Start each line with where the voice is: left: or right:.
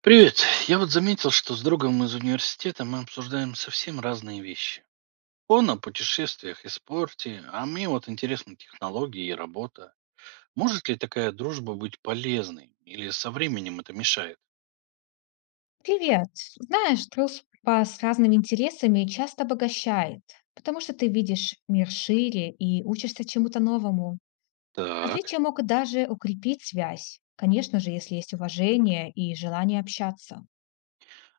right: Привет. Я вот заметил, что с другом из университета мы обсуждаем совсем разные вещи. Он о путешествиях и спорте, а мне вот интересны технологии и работа. Может ли такая дружба быть полезной? Или со временем это мешает?
left: Привет. Знаешь, дружба с разными интересами часто обогащает, потому что ты видишь мир шире и учишься чему-то новому.
right: Так.
left: Различия могут даже укрепить связь, конечно же, если есть уважение и желание общаться.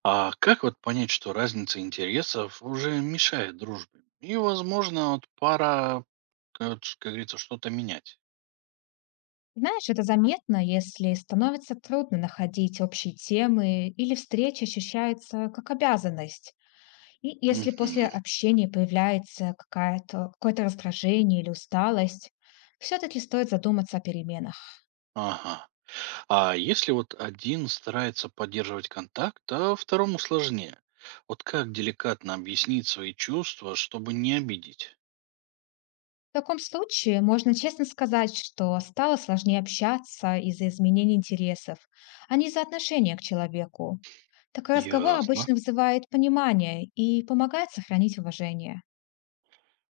right: А как вот понять, что разница интересов уже мешает дружбе? И, возможно, вот пора, как говорится, что-то менять.
left: Знаешь, это заметно, если становится трудно находить общие темы или встречи ощущается как обязанность. И если
right: Мгм.
left: после общения появляется какое-то раздражение или усталость, все-таки стоит задуматься о переменах.
right: Ага. А если вот один старается поддерживать контакт, а второму сложнее? Вот как деликатно объяснить свои чувства, чтобы не обидеть?
left: В таком случае можно честно сказать, что стало сложнее общаться из-за изменений интересов, а не из-за отношения к человеку. Такой разговор
right: Ясно.
left: обычно вызывает понимание и помогает сохранить уважение.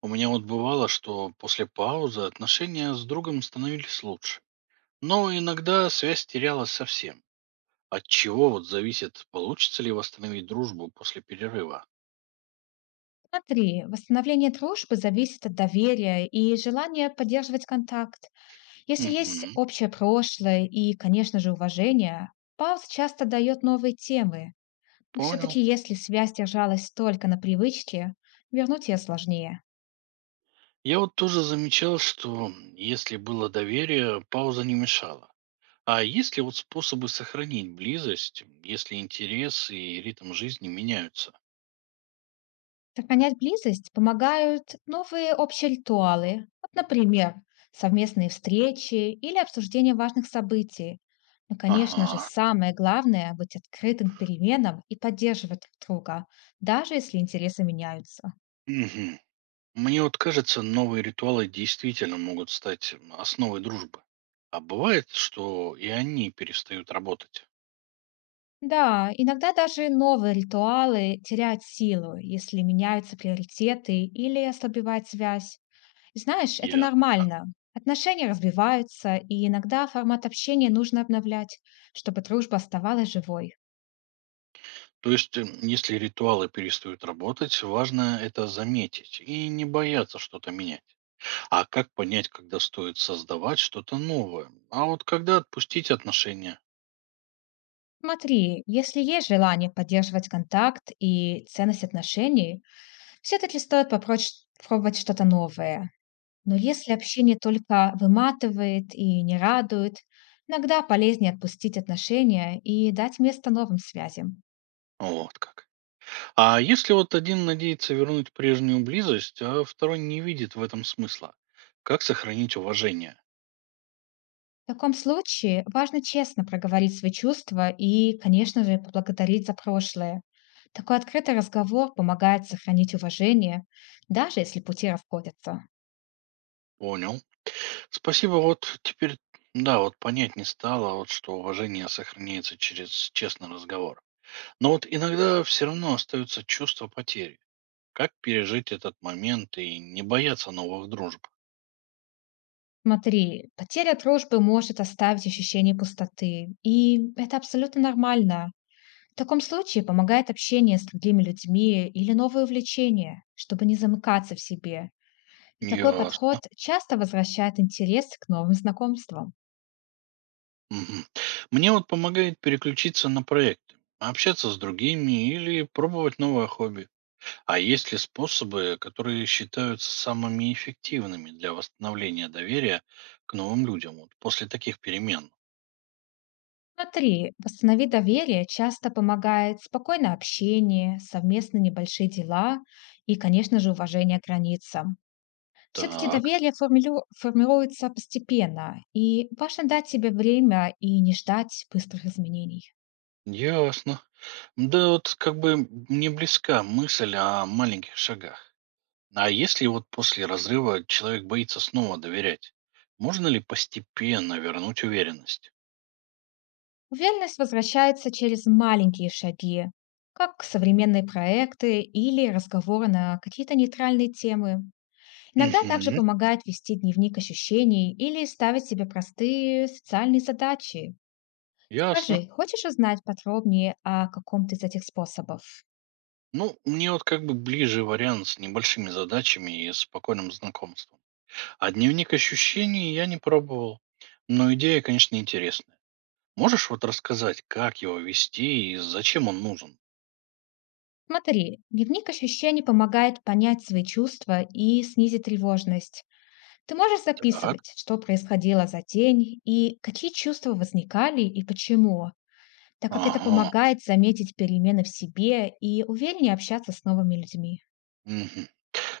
right: У меня вот бывало, что после паузы отношения с другом становились лучше. Но иногда связь терялась совсем. От чего вот зависит, получится ли восстановить дружбу после перерыва?
left: Смотри, восстановление дружбы зависит от доверия и желания поддерживать контакт. Если есть
right: Угу,
left: общее прошлое и, конечно же, уважение, пауз часто дает новые темы. Но
right: понял.
left: все-таки если связь держалась только на привычке, вернуть ее сложнее.
right: Я вот тоже замечал, что если было доверие, пауза не мешала. А есть ли вот способы сохранить близость, если интересы и ритм жизни меняются?
left: Сохранять близость помогают новые общие ритуалы, вот, например, совместные встречи или обсуждение важных событий. Но, конечно же,
right: Ага.
left: самое главное — быть открытым к переменам и поддерживать друг друга, даже если интересы меняются.
right: Мгм. Мне вот кажется, новые ритуалы действительно могут стать основой дружбы. А бывает, что и они перестают работать.
left: Да, иногда даже новые ритуалы теряют силу, если меняются приоритеты или ослабевает связь. Знаешь, это
right: Я. а,
left: нормально. Отношения развиваются, и иногда формат общения нужно обновлять, чтобы дружба оставалась живой.
right: То есть, если ритуалы перестают работать, важно это заметить и не бояться что-то менять. А как понять, когда стоит создавать что-то новое? А вот когда отпустить отношения?
left: Смотри, если есть желание поддерживать контакт и ценность отношений, все-таки стоит попробовать что-то новое. Но если общение только выматывает и не радует, иногда полезнее отпустить отношения и дать место новым связям.
right: Вот как. А если вот один надеется вернуть прежнюю близость, а второй не видит в этом смысла, как сохранить уважение?
left: В таком случае важно честно проговорить свои чувства и, конечно же, поблагодарить за прошлое. Такой открытый разговор помогает сохранить уважение, даже если пути расходятся.
right: Понял. Спасибо, вот теперь, да, вот понять не стало, вот что уважение сохраняется через честный разговор. Но вот иногда все равно остается чувство потери. Как пережить этот момент и не бояться новых дружб?
left: Смотри, потеря дружбы может оставить ощущение пустоты, и это абсолютно нормально. В таком случае помогает общение с другими людьми или новые увлечения, чтобы не замыкаться в себе. И такой подход
right: Ясно.
left: часто возвращает интерес к новым знакомствам.
right: Мгм. Мне вот помогает переключиться на проекты, общаться с другими или пробовать новое хобби. А есть ли способы, которые считаются самыми эффективными для восстановления доверия к новым людям вот после таких перемен?
left: Смотри, восстанови доверие часто помогает спокойное общение, совместные небольшие дела и, конечно же, уважение к границам. Все-таки
right: Так,
left: доверие формируется постепенно, и важно дать себе время и не ждать быстрых изменений.
right: ясно. Да вот как бы мне близка мысль о маленьких шагах. А если вот после разрыва человек боится снова доверять, можно ли постепенно вернуть уверенность?
left: Уверенность возвращается через маленькие шаги, как современные проекты или разговоры на какие-то нейтральные темы. Иногда также
right: Угу.
left: помогает вести дневник ощущений или ставить себе простые социальные задачи.
right: Ясно.
left: Скажи, хочешь узнать подробнее о каком-то из этих способов?
right: Ну, мне вот как бы ближе вариант с небольшими задачами и спокойным знакомством. А дневник ощущений я не пробовал. Но идея, конечно, интересная. Можешь вот рассказать, как его вести и зачем он нужен?
left: Смотри, дневник ощущений помогает понять свои чувства и снизить тревожность. Ты можешь
right: Так.
left: записывать, что происходило за день и какие чувства возникали и почему, так как это
right: Ага.
left: помогает заметить перемены в себе и увереннее общаться с новыми людьми.
right: Мгм.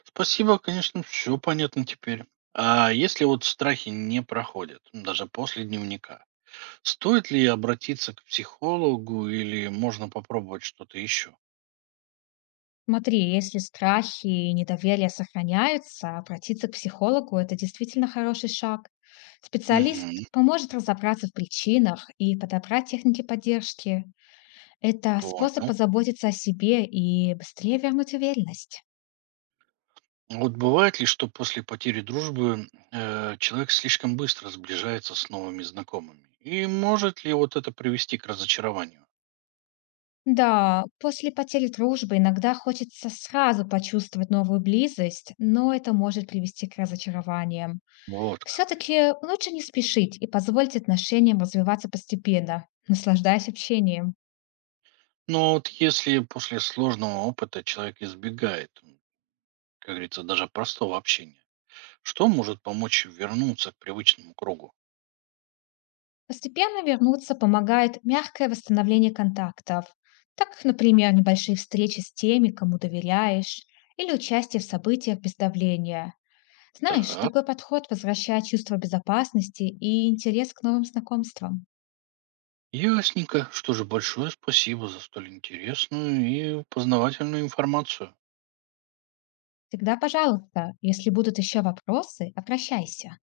right: Спасибо, конечно, все понятно теперь. А если вот страхи не проходят, даже после дневника, стоит ли обратиться к психологу или можно попробовать что-то еще?
left: Смотри, если страхи и недоверие сохраняются, обратиться к психологу — это действительно хороший шаг. Специалист
right: Угу,
left: поможет разобраться в причинах и подобрать техники поддержки. Это способ
right: понял.
left: позаботиться о себе и быстрее вернуть уверенность.
right: Вот бывает ли, что после потери дружбы человек слишком быстро сближается с новыми знакомыми? И может ли вот это привести к разочарованию?
left: Да, после потери дружбы иногда хочется сразу почувствовать новую близость, но это может привести к разочарованиям.
right: Вот как.
left: Все-таки лучше не спешить и позволить отношениям развиваться постепенно, наслаждаясь общением.
right: Но вот если после сложного опыта человек избегает, как говорится, даже простого общения, что может помочь вернуться к привычному кругу?
left: Постепенно вернуться помогает мягкое восстановление контактов, так, например, небольшие встречи с теми, кому доверяешь, или участие в событиях без давления. Знаешь,
right: Так,
left: такой подход возвращает чувство безопасности и интерес к новым знакомствам.
right: ясненько. Что же, большое спасибо за столь интересную и познавательную информацию.
left: Всегда, пожалуйста, если будут еще вопросы, обращайся.